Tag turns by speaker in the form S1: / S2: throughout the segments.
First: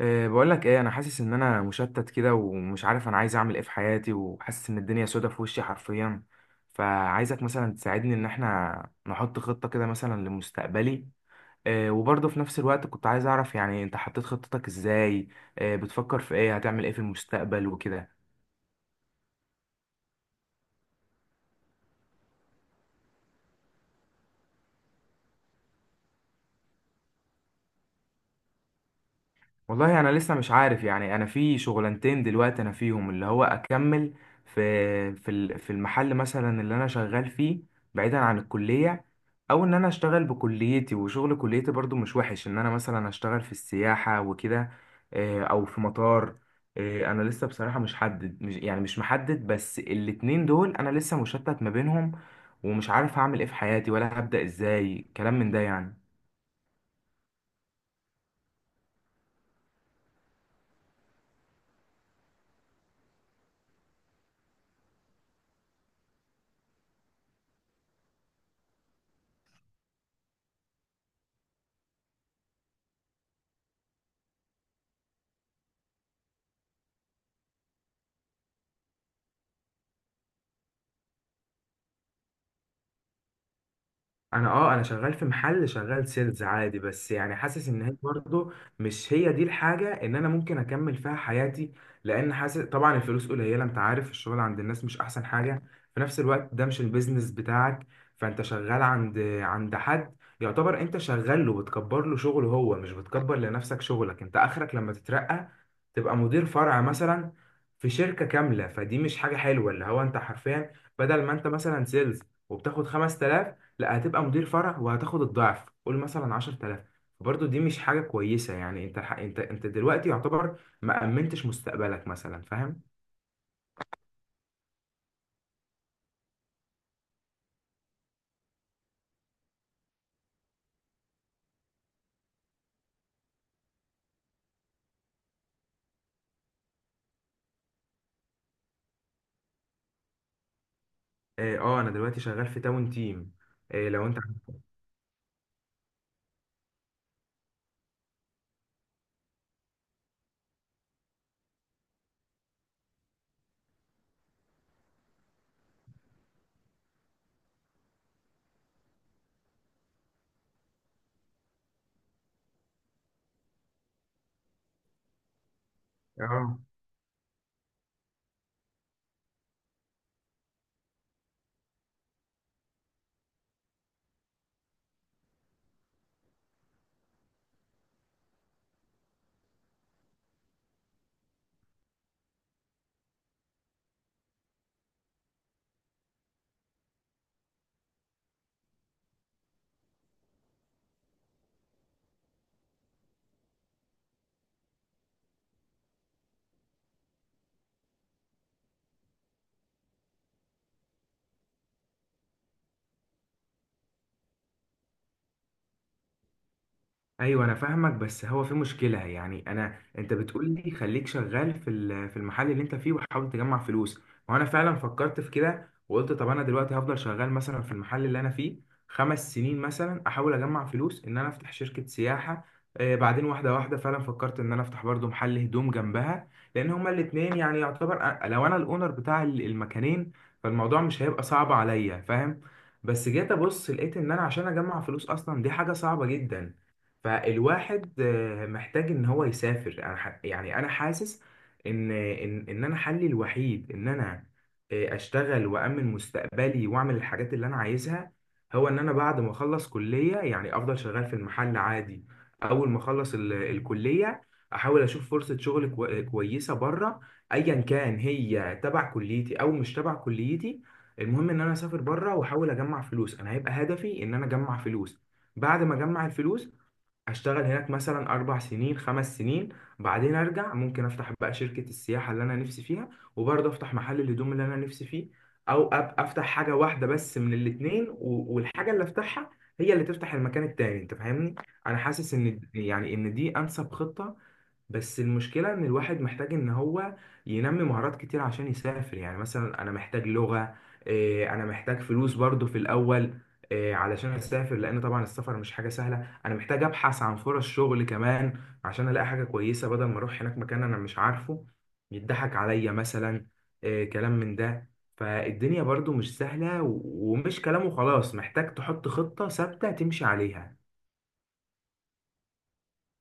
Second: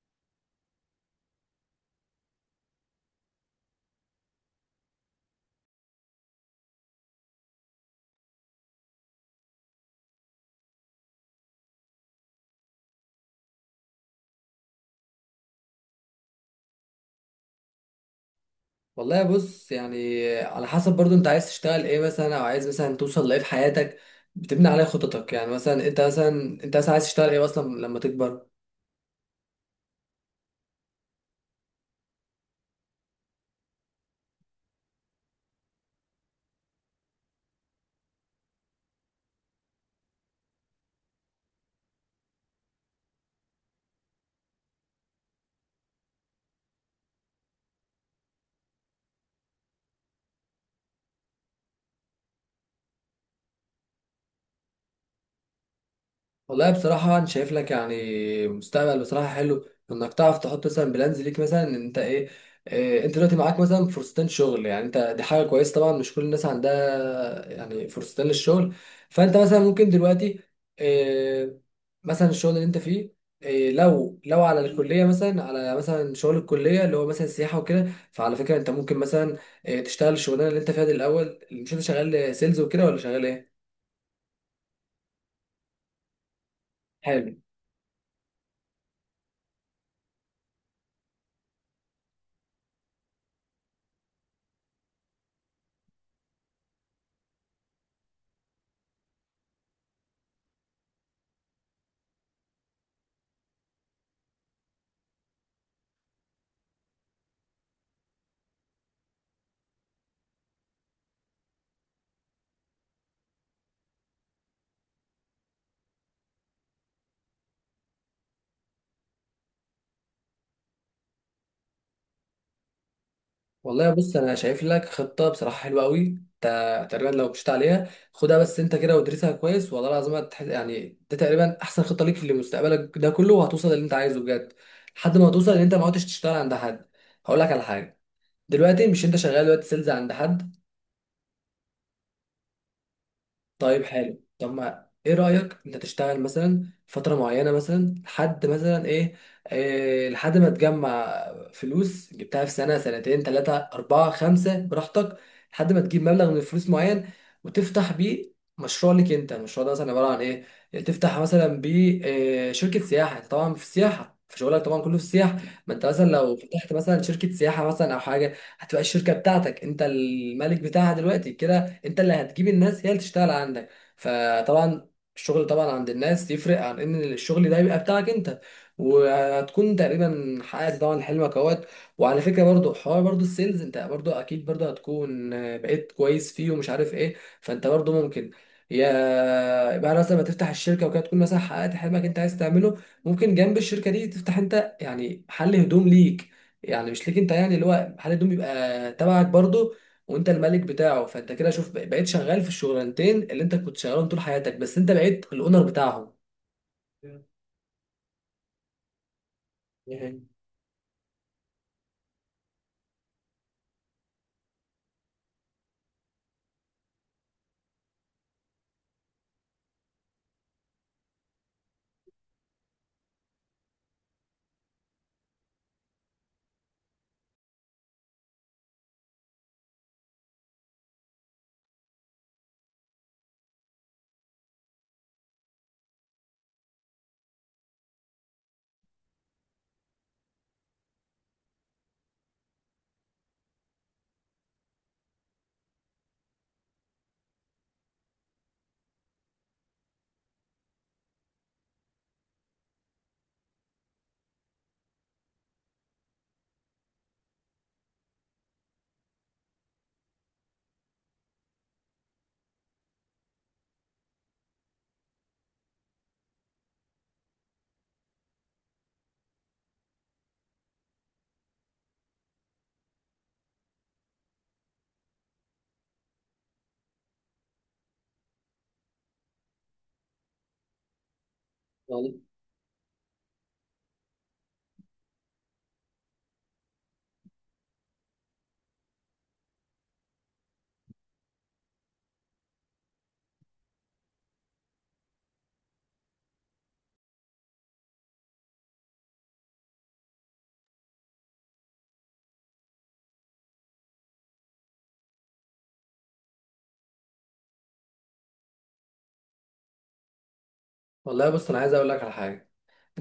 S1: بقول لك ايه، انا حاسس ان انا مشتت كده ومش عارف انا عايز اعمل ايه في حياتي، وحاسس ان الدنيا سودة في وشي حرفيا. فعايزك مثلا تساعدني ان احنا نحط خطة كده مثلا لمستقبلي. وبرضه في نفس الوقت كنت عايز اعرف، يعني انت حطيت خطتك ازاي؟ بتفكر في ايه؟ هتعمل ايه في المستقبل وكده؟
S2: والله بص يعني على حسب برضو انت عايز تشتغل ايه مثلا او عايز مثلا توصل لايه في حياتك. بتبني عليه خططك يعني مثلا انت مثلا عايز تشتغل ايه اصلا لما تكبر.
S1: والله انا لسه مش عارف، يعني انا في شغلانتين دلوقتي انا فيهم، اللي هو اكمل في المحل مثلا اللي انا شغال فيه بعيدا عن الكلية، او ان انا اشتغل بكليتي، وشغل كليتي برضو مش وحش، ان انا مثلا اشتغل في السياحة وكده. او في مطار. انا لسه بصراحة مش، يعني مش محدد، بس الاتنين دول انا لسه مشتت ما بينهم، ومش عارف هعمل ايه في حياتي، ولا هبدأ ازاي، كلام من ده يعني.
S2: والله بصراحة أنا شايف لك يعني مستقبل بصراحة حلو إنك تعرف تحط مثلا بلانز ليك مثلا إن أنت إيه، أنت دلوقتي معاك مثلا فرصتين شغل، يعني أنت دي حاجة كويسة طبعا مش كل الناس عندها يعني فرصتين للشغل. فأنت مثلا ممكن دلوقتي إيه مثلا الشغل اللي أنت فيه، إيه لو على الكلية مثلا على مثلا شغل الكلية اللي هو مثلا سياحة وكده، فعلى فكرة أنت ممكن مثلا إيه تشتغل الشغلانة اللي أنت فيها دي الأول. مش أنت شغال سيلز وكده ولا شغال إيه؟
S1: انا شغال في محل، شغال سيلز عادي، بس
S2: حلو.
S1: يعني حاسس ان هي برضه مش هي دي الحاجه ان انا ممكن اكمل فيها حياتي. لان حاسس طبعا الفلوس قليله، انت عارف الشغل عند الناس مش احسن حاجه. في نفس الوقت ده مش البيزنس بتاعك، فانت شغال عند حد، يعتبر انت شغال له، بتكبر له شغله هو، مش بتكبر لنفسك شغلك، انت اخرك لما تترقى تبقى مدير فرع مثلا في شركه كامله. فدي مش حاجه حلوه، اللي هو انت حرفيا بدل ما انت مثلا سيلز وبتاخد 5000، لا هتبقى مدير فرع وهتاخد الضعف، قول مثلا 10000. برضه دي مش حاجة كويسة، يعني انت ح- انت انت دلوقتي يعتبر ما أمنتش مستقبلك مثلا، فاهم.
S2: والله بص انا شايف لك خطه بصراحه حلوه قوي. انت تقريبا لو مشيت عليها خدها بس انت كده وادرسها كويس والله العظيم يعني ده تقريبا احسن خطه ليك لمستقبلك ده كله، وهتوصل للي انت عايزه بجد لحد ما توصل ان انت ما عدتش تشتغل عند حد. هقول لك على حاجه، دلوقتي مش انت شغال دلوقتي سيلز عند حد؟
S1: اه، انا دلوقتي شغال في تاون تيم.
S2: طيب
S1: لو انت.
S2: حلو. طب ما ايه رأيك انت تشتغل مثلا فترة معينة مثلا لحد مثلا ايه، إيه لحد ما تجمع فلوس جبتها في سنة سنتين ثلاثة أربعة خمسة براحتك، لحد ما تجيب مبلغ من الفلوس معين وتفتح بيه مشروع لك انت. المشروع ده مثلا عبارة عن ايه؟ يعني تفتح مثلا بيه إيه شركة سياحة. انت طبعا في السياحة، في شغلك طبعا كله في السياحة. ما انت مثلا لو
S1: اه،
S2: فتحت مثلا شركة سياحة مثلا او حاجة هتبقى الشركة بتاعتك انت الملك بتاعها دلوقتي كده. انت اللي هتجيب الناس، هي اللي تشتغل عندك. فطبعا الشغل طبعا عند الناس يفرق عن ان الشغل ده يبقى بتاعك انت. وهتكون تقريبا حققت طبعا حلمك اهوت. وعلى فكره برضو حوار برضو السيلز، انت برضو اكيد برضو هتكون بقيت كويس فيه ومش عارف ايه. فانت برضو ممكن يا بعد مثلا ما تفتح الشركه وكده تكون مثلا حققت حلمك انت عايز تعمله، ممكن جنب الشركه دي تفتح انت يعني محل هدوم ليك. يعني مش ليك انت، يعني اللي هو محل هدوم يبقى تبعك برضو وانت الملك بتاعه. فانت كده شوف بقيت شغال في الشغلانتين اللي انت كنت شغالهم طول حياتك بس انت بقيت الاونر بتاعهم.
S1: ايوه انا فاهمك، بس هو في مشكله، يعني
S2: دي
S1: انت
S2: حقيقة.
S1: بتقول لي خليك شغال في المحل اللي انت فيه وحاول تجمع فلوس. وانا فعلا فكرت في كده، وقلت طب انا دلوقتي هفضل شغال مثلا في المحل اللي انا فيه 5 سنين مثلا، احاول اجمع فلوس ان انا افتح شركه سياحه. بعدين واحده واحده فعلا فكرت ان انا افتح برضو محل هدوم جنبها، لان هما الاتنين يعني يعتبر، لو انا الاونر بتاع المكانين فالموضوع مش هيبقى صعب عليا، فاهم. بس جيت ابص لقيت ان انا عشان اجمع فلوس اصلا دي حاجه صعبه جدا. فالواحد محتاج ان هو يسافر. يعني انا حاسس ان انا حلي الوحيد ان انا اشتغل وامن مستقبلي واعمل الحاجات اللي انا عايزها، هو ان انا بعد ما اخلص كلية، يعني افضل شغال في المحل عادي. اول ما اخلص الكلية، احاول اشوف فرصة شغل كويسة بره، ايا كان هي تبع كليتي او مش تبع كليتي. المهم ان انا اسافر بره واحاول اجمع فلوس. انا هيبقى هدفي ان انا اجمع فلوس. بعد ما اجمع الفلوس هشتغل هناك مثلا 4 سنين 5 سنين بعدين أرجع ممكن أفتح بقى شركة السياحة اللي أنا نفسي فيها، وبرضه أفتح محل الهدوم اللي أنا نفسي فيه. أو أفتح حاجة واحدة بس من الاتنين، و- والحاجة اللي أفتحها هي اللي تفتح المكان التاني، أنت فاهمني؟ أنا
S2: والله
S1: حاسس إن يعني إن دي أنسب خطة، بس المشكلة إن الواحد محتاج إن هو ينمي مهارات كتير عشان يسافر، يعني مثلا أنا محتاج لغة. إيه، أنا محتاج فلوس برضه في الأول. إيه، علشان أسافر، لأن طبعا السفر مش حاجة سهلة. انا محتاج ابحث عن فرص شغل كمان، عشان الاقي حاجه كويسه بدل ما اروح هناك مكان انا مش عارفه، يضحك عليا مثلا. كلام من ده. فالدنيا برضو مش سهله، ومش كلام وخلاص، محتاج تحط خطه ثابته تمشي عليها.
S2: والله بص انا عايز اقول لك على حاجه.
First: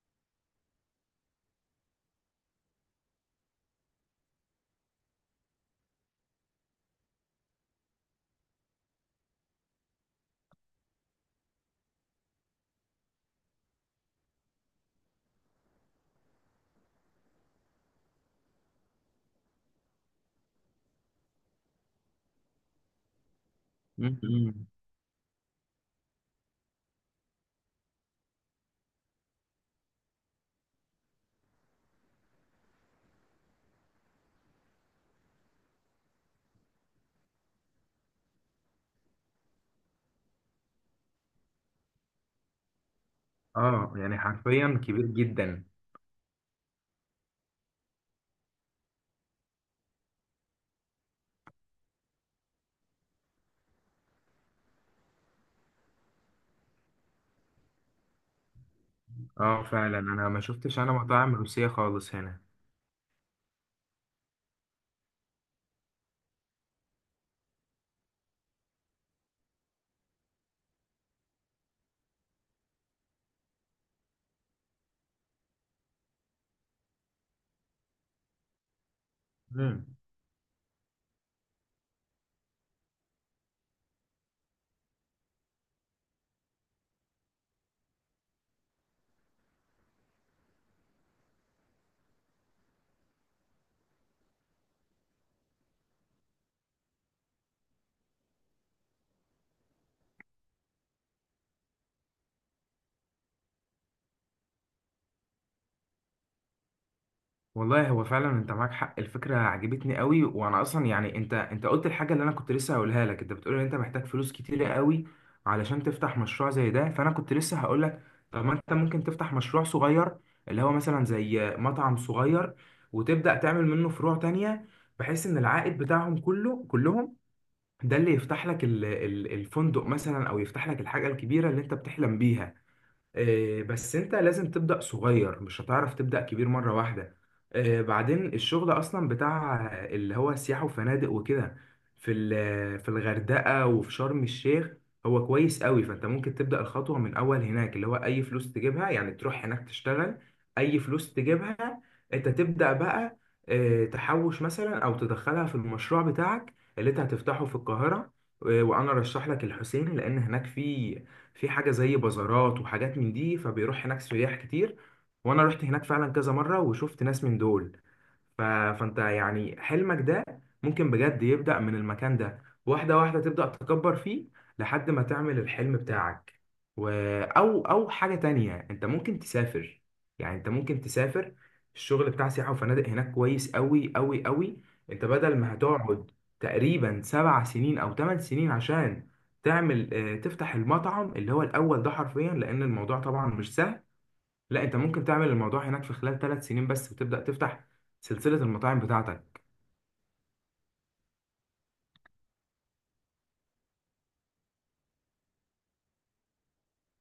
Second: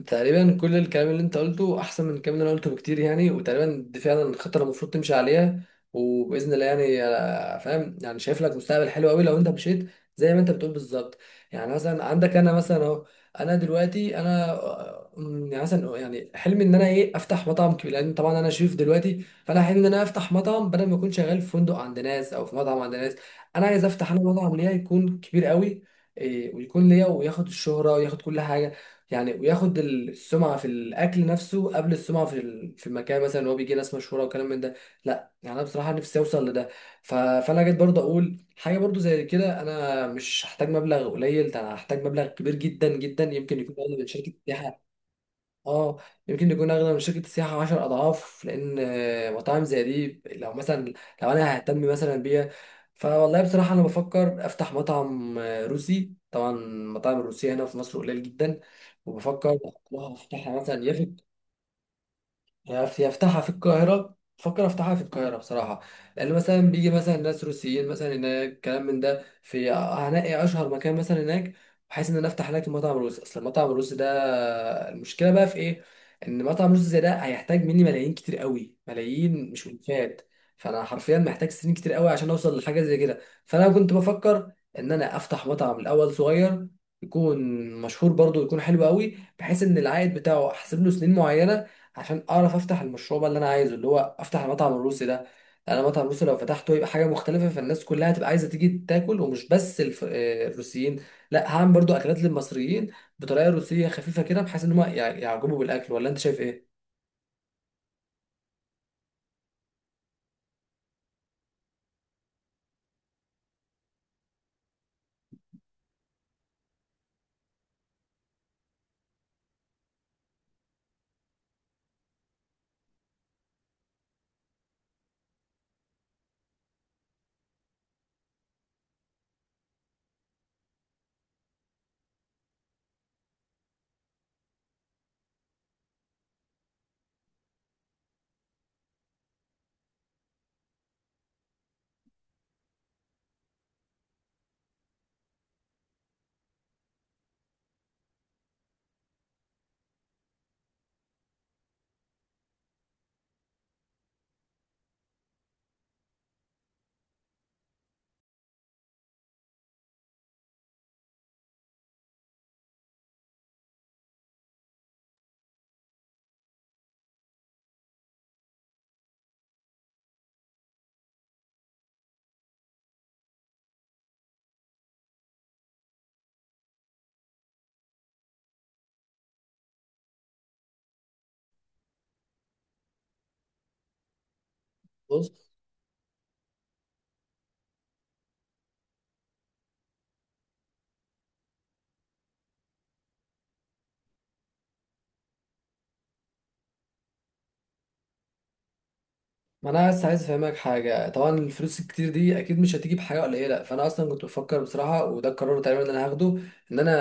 S2: تقريبا كل الكلام اللي انت قلته احسن من الكلام اللي انا قلته بكتير يعني، وتقريبا دي فعلا الخطه اللي المفروض تمشي عليها وباذن الله يعني. فاهم؟ يعني شايف لك مستقبل حلو قوي لو انت مشيت زي ما انت بتقول بالظبط. يعني مثلا عندك انا مثلا اهو، انا دلوقتي انا آه، م، يعني مثلا يعني حلمي ان انا ايه افتح مطعم كبير، لان طبعا انا شيف دلوقتي، فانا حلمي ان انا افتح مطعم بدل ما اكون شغال في فندق عند ناس او في مطعم عند ناس. انا عايز افتح انا مطعم
S1: مم.
S2: ليا يكون كبير قوي، ويكون ليا وياخد الشهره وياخد كل حاجه يعني وياخد السمعه في الاكل نفسه قبل السمعه في في المكان مثلا اللي هو بيجي ناس مشهوره وكلام من ده. لا يعني انا بصراحه نفسي اوصل لده. فانا جيت برضه اقول حاجه برضه زي كده. انا مش هحتاج مبلغ قليل، ده انا هحتاج مبلغ كبير جدا جدا، يمكن يكون
S1: اه،
S2: اقل من
S1: يعني
S2: شركه
S1: حرفيا
S2: سياحه.
S1: كبير جدا.
S2: اه يمكن يكون اغلى من شركه السياحه 10 اضعاف، لان مطاعم زي دي لو انا ههتم مثلا بيها. فوالله بصراحه انا بفكر افتح مطعم روسي. طبعا المطاعم الروسيه هنا في مصر قليل جدا، وبفكر
S1: اه، فعلا انا ما
S2: افتحها
S1: شفتش
S2: مثلا
S1: انا مطاعم روسيه خالص هنا.
S2: يفتحها في القاهرة. بفكر افتحها في القاهرة بصراحة لأن مثلا بيجي مثلا ناس روسيين مثلا هناك كلام من ده في، هنلاقي أشهر مكان مثلا هناك بحيث إن أنا أفتح هناك المطعم الروسي. أصل المطعم الروسي ده المشكلة بقى في إيه؟ إن مطعم روسي زي ده هيحتاج مني ملايين كتير قوي، ملايين مش
S1: مم.
S2: ألفات. فأنا حرفيا محتاج سنين كتير قوي عشان أوصل لحاجة زي كده. فأنا كنت بفكر إن أنا أفتح مطعم الأول صغير، يكون مشهور برضه، يكون حلو قوي بحيث إن العائد بتاعه أحسب له سنين معينة عشان اعرف افتح المشروع بقى اللي انا عايزه اللي هو افتح المطعم الروسي ده. انا المطعم الروسي لو فتحته يبقى حاجه مختلفه، فالناس كلها هتبقى عايزه تيجي تاكل، ومش بس الف... آه، الروسيين. لا هعمل برضو اكلات للمصريين بطريقه روسيه خفيفه كده بحيث ان هم يعجبوا بالاكل. ولا انت شايف ايه؟
S1: والله هو فعلا انت معاك حق، الفكره عجبتني قوي، وانا اصلا يعني انت قلت الحاجه اللي انا كنت لسه هقولها لك. انت بتقول ان انت محتاج فلوس كتيره قوي علشان تفتح مشروع زي ده، فانا كنت لسه هقول لك طب ما انت ممكن تفتح مشروع صغير، اللي هو مثلا زي مطعم صغير، وتبدا تعمل منه فروع تانية، بحيث ان العائد بتاعهم كله كلهم ده اللي يفتح لك الفندق مثلا، او يفتح لك الحاجه الكبيره اللي انت بتحلم بيها. بس انت لازم تبدأ صغير، مش هتعرف تبدأ كبير مرة واحدة. بعدين الشغل اصلا بتاع اللي هو سياحة وفنادق وكده في الغردقة وفي شرم الشيخ، هو كويس قوي، فانت ممكن تبدأ الخطوة من اول هناك، اللي هو اي فلوس تجيبها يعني تروح هناك تشتغل، اي فلوس تجيبها انت تبدأ بقى، تحوش مثلا، او تدخلها في المشروع بتاعك اللي انت هتفتحه في القاهرة. وانا رشح لك الحسين، لان هناك في حاجة زي بازارات وحاجات من دي، فبيروح هناك سياح كتير، وانا رحت هناك فعلا كذا مرة وشفت ناس من دول. فانت يعني حلمك ده ممكن بجد يبدأ من المكان ده، واحدة واحدة تبدأ تكبر فيه لحد ما تعمل الحلم بتاعك. و... أو أو حاجة تانية، أنت ممكن تسافر. يعني أنت ممكن تسافر، الشغل بتاع سياحة وفنادق هناك كويس أوي أوي أوي، أنت
S2: بص
S1: بدل ما هتقعد تقريبا 7 سنين أو 8 سنين عشان تعمل آه، تفتح المطعم اللي هو الاول ده حرفيا، لان الموضوع طبعا مش سهل، لا انت ممكن تعمل الموضوع هناك في خلال 3 سنين بس وتبدا تفتح سلسله المطاعم بتاعتك.
S2: ما انا بس عايز افهمك حاجه. طبعا الفلوس الكتير دي اكيد مش هتيجي بحاجه قليله، فانا اصلا كنت بفكر بصراحه وده القرار تقريبا اللي انا هاخده، ان انا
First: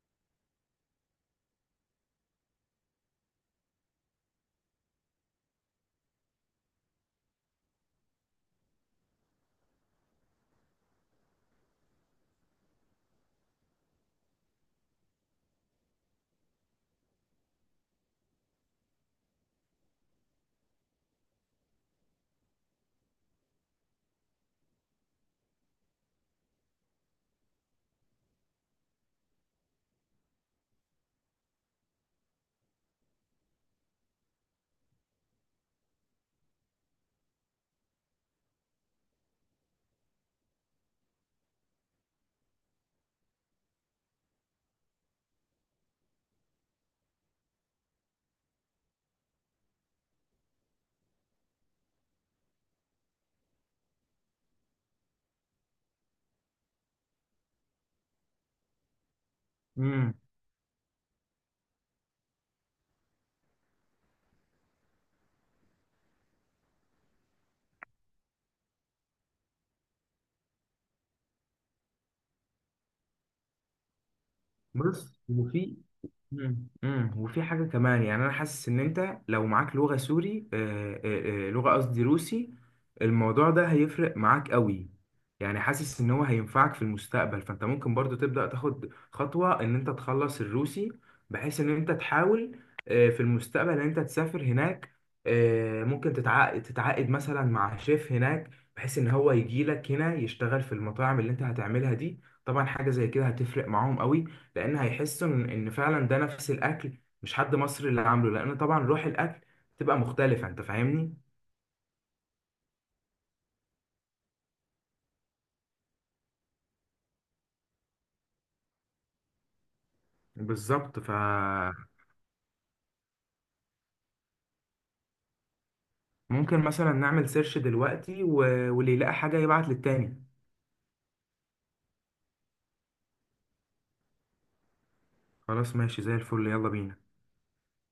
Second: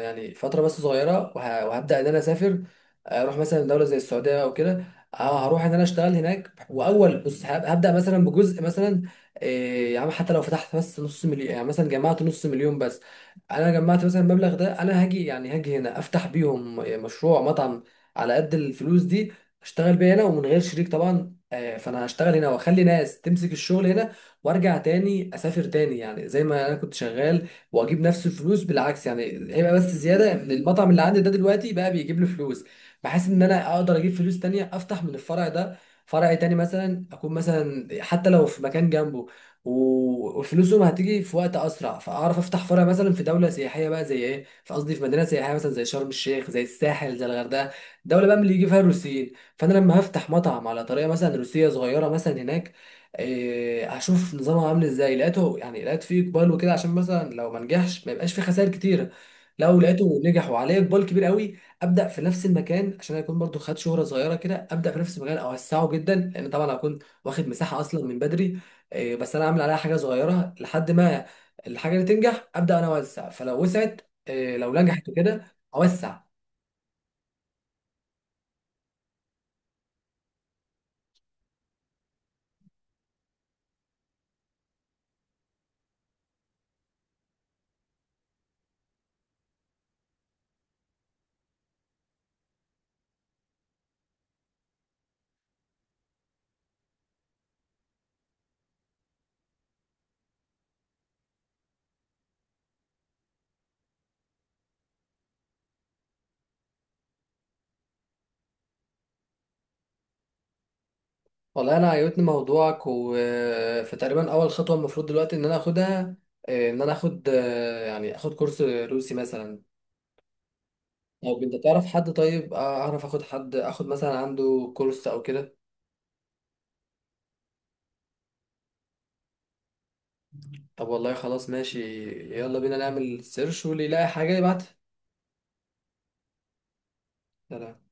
S2: يعني فتره بس صغيره وهبدا ان انا اسافر. اروح مثلا دوله زي السعوديه او كده، اه هروح ان انا اشتغل هناك. واول بص هبدا مثلا بجزء مثلا، إيه يا عم حتى لو فتحت بس نص مليون، يعني مثلا جمعت نص مليون بس. انا جمعت مثلا المبلغ ده انا هاجي يعني هاجي هنا افتح بيهم مشروع مطعم على قد الفلوس دي، اشتغل بيها هنا ومن غير شريك طبعا. فانا هشتغل هنا واخلي ناس تمسك الشغل هنا، وارجع تاني اسافر تاني يعني زي ما انا كنت شغال واجيب نفس الفلوس بالعكس. يعني هيبقى بس زياده ان المطعم اللي عندي ده دلوقتي بقى بيجيب لي فلوس بحيث ان انا اقدر اجيب فلوس تانية افتح من الفرع ده فرع تاني مثلا. اكون مثلا حتى لو في مكان جنبه وفلوسهم هتيجي في وقت اسرع، فاعرف افتح فرع مثلا في دوله سياحيه بقى زي ايه في، قصدي في مدينه سياحيه مثلا زي شرم الشيخ زي الساحل زي الغردقه. دوله بقى من اللي يجي فيها الروسيين. فانا لما هفتح مطعم على طريقه مثلا روسيه صغيره مثلا هناك، هشوف نظامها عامل ازاي. لقيته يعني لقيت فيه اقبال وكده عشان مثلا لو ما نجحش ما يبقاش فيه خسائر كتيره. لو
S1: امم.
S2: لقيته نجح وعليه اقبال كبير قوي ابدا في نفس المكان عشان اكون برضو خدت شهره صغيره كده. ابدا في نفس المكان اوسعه جدا لان طبعا هكون واخد مساحه اصلا من بدري. بس انا عامل عليها حاجه صغيره لحد ما الحاجه اللي تنجح ابدا انا اوسع. فلو وسعت لو نجحت
S1: بص،
S2: وكده
S1: وفي.
S2: اوسع.
S1: مم. مم. وفي حاجة كمان، يعني أنا حاسس إن أنت لو معاك لغة سوري، لغة، قصدي روسي، الموضوع ده هيفرق معاك قوي. يعني حاسس إن هو هينفعك في المستقبل، فأنت ممكن برضو تبدأ تاخد خطوة إن أنت تخلص الروسي، بحيث إن أنت تحاول في المستقبل إن أنت تسافر هناك. ممكن تتعاقد مثلا مع شيف هناك، بحيث إن هو يجي لك هنا يشتغل في المطاعم اللي أنت هتعملها دي. طبعا حاجة زي كده هتفرق معاهم قوي، لان هيحسوا إن فعلا ده نفس الاكل، مش حد مصري اللي عامله، لان طبعا روح الاكل بتبقى مختلفه، انت فاهمني.
S2: والله انا عجبتني موضوعك. وفي تقريبا اول خطوه المفروض دلوقتي ان انا اخدها، آه، ان انا اخد آه، يعني اخد كورس روسي مثلا.
S1: بالظبط،
S2: طب انت
S1: فممكن
S2: تعرف حد طيب، اعرف اخد حد اخد مثلا عنده كورس او كده؟
S1: مثلا نعمل سيرش دلوقتي، واللي يلاقي حاجه يبعت للتاني.
S2: طب والله خلاص ماشي. يلا بينا نعمل سيرش واللي يلاقي حاجه يبعتها.
S1: خلاص ماشي، زي الفل، يلا بينا.
S2: سلام.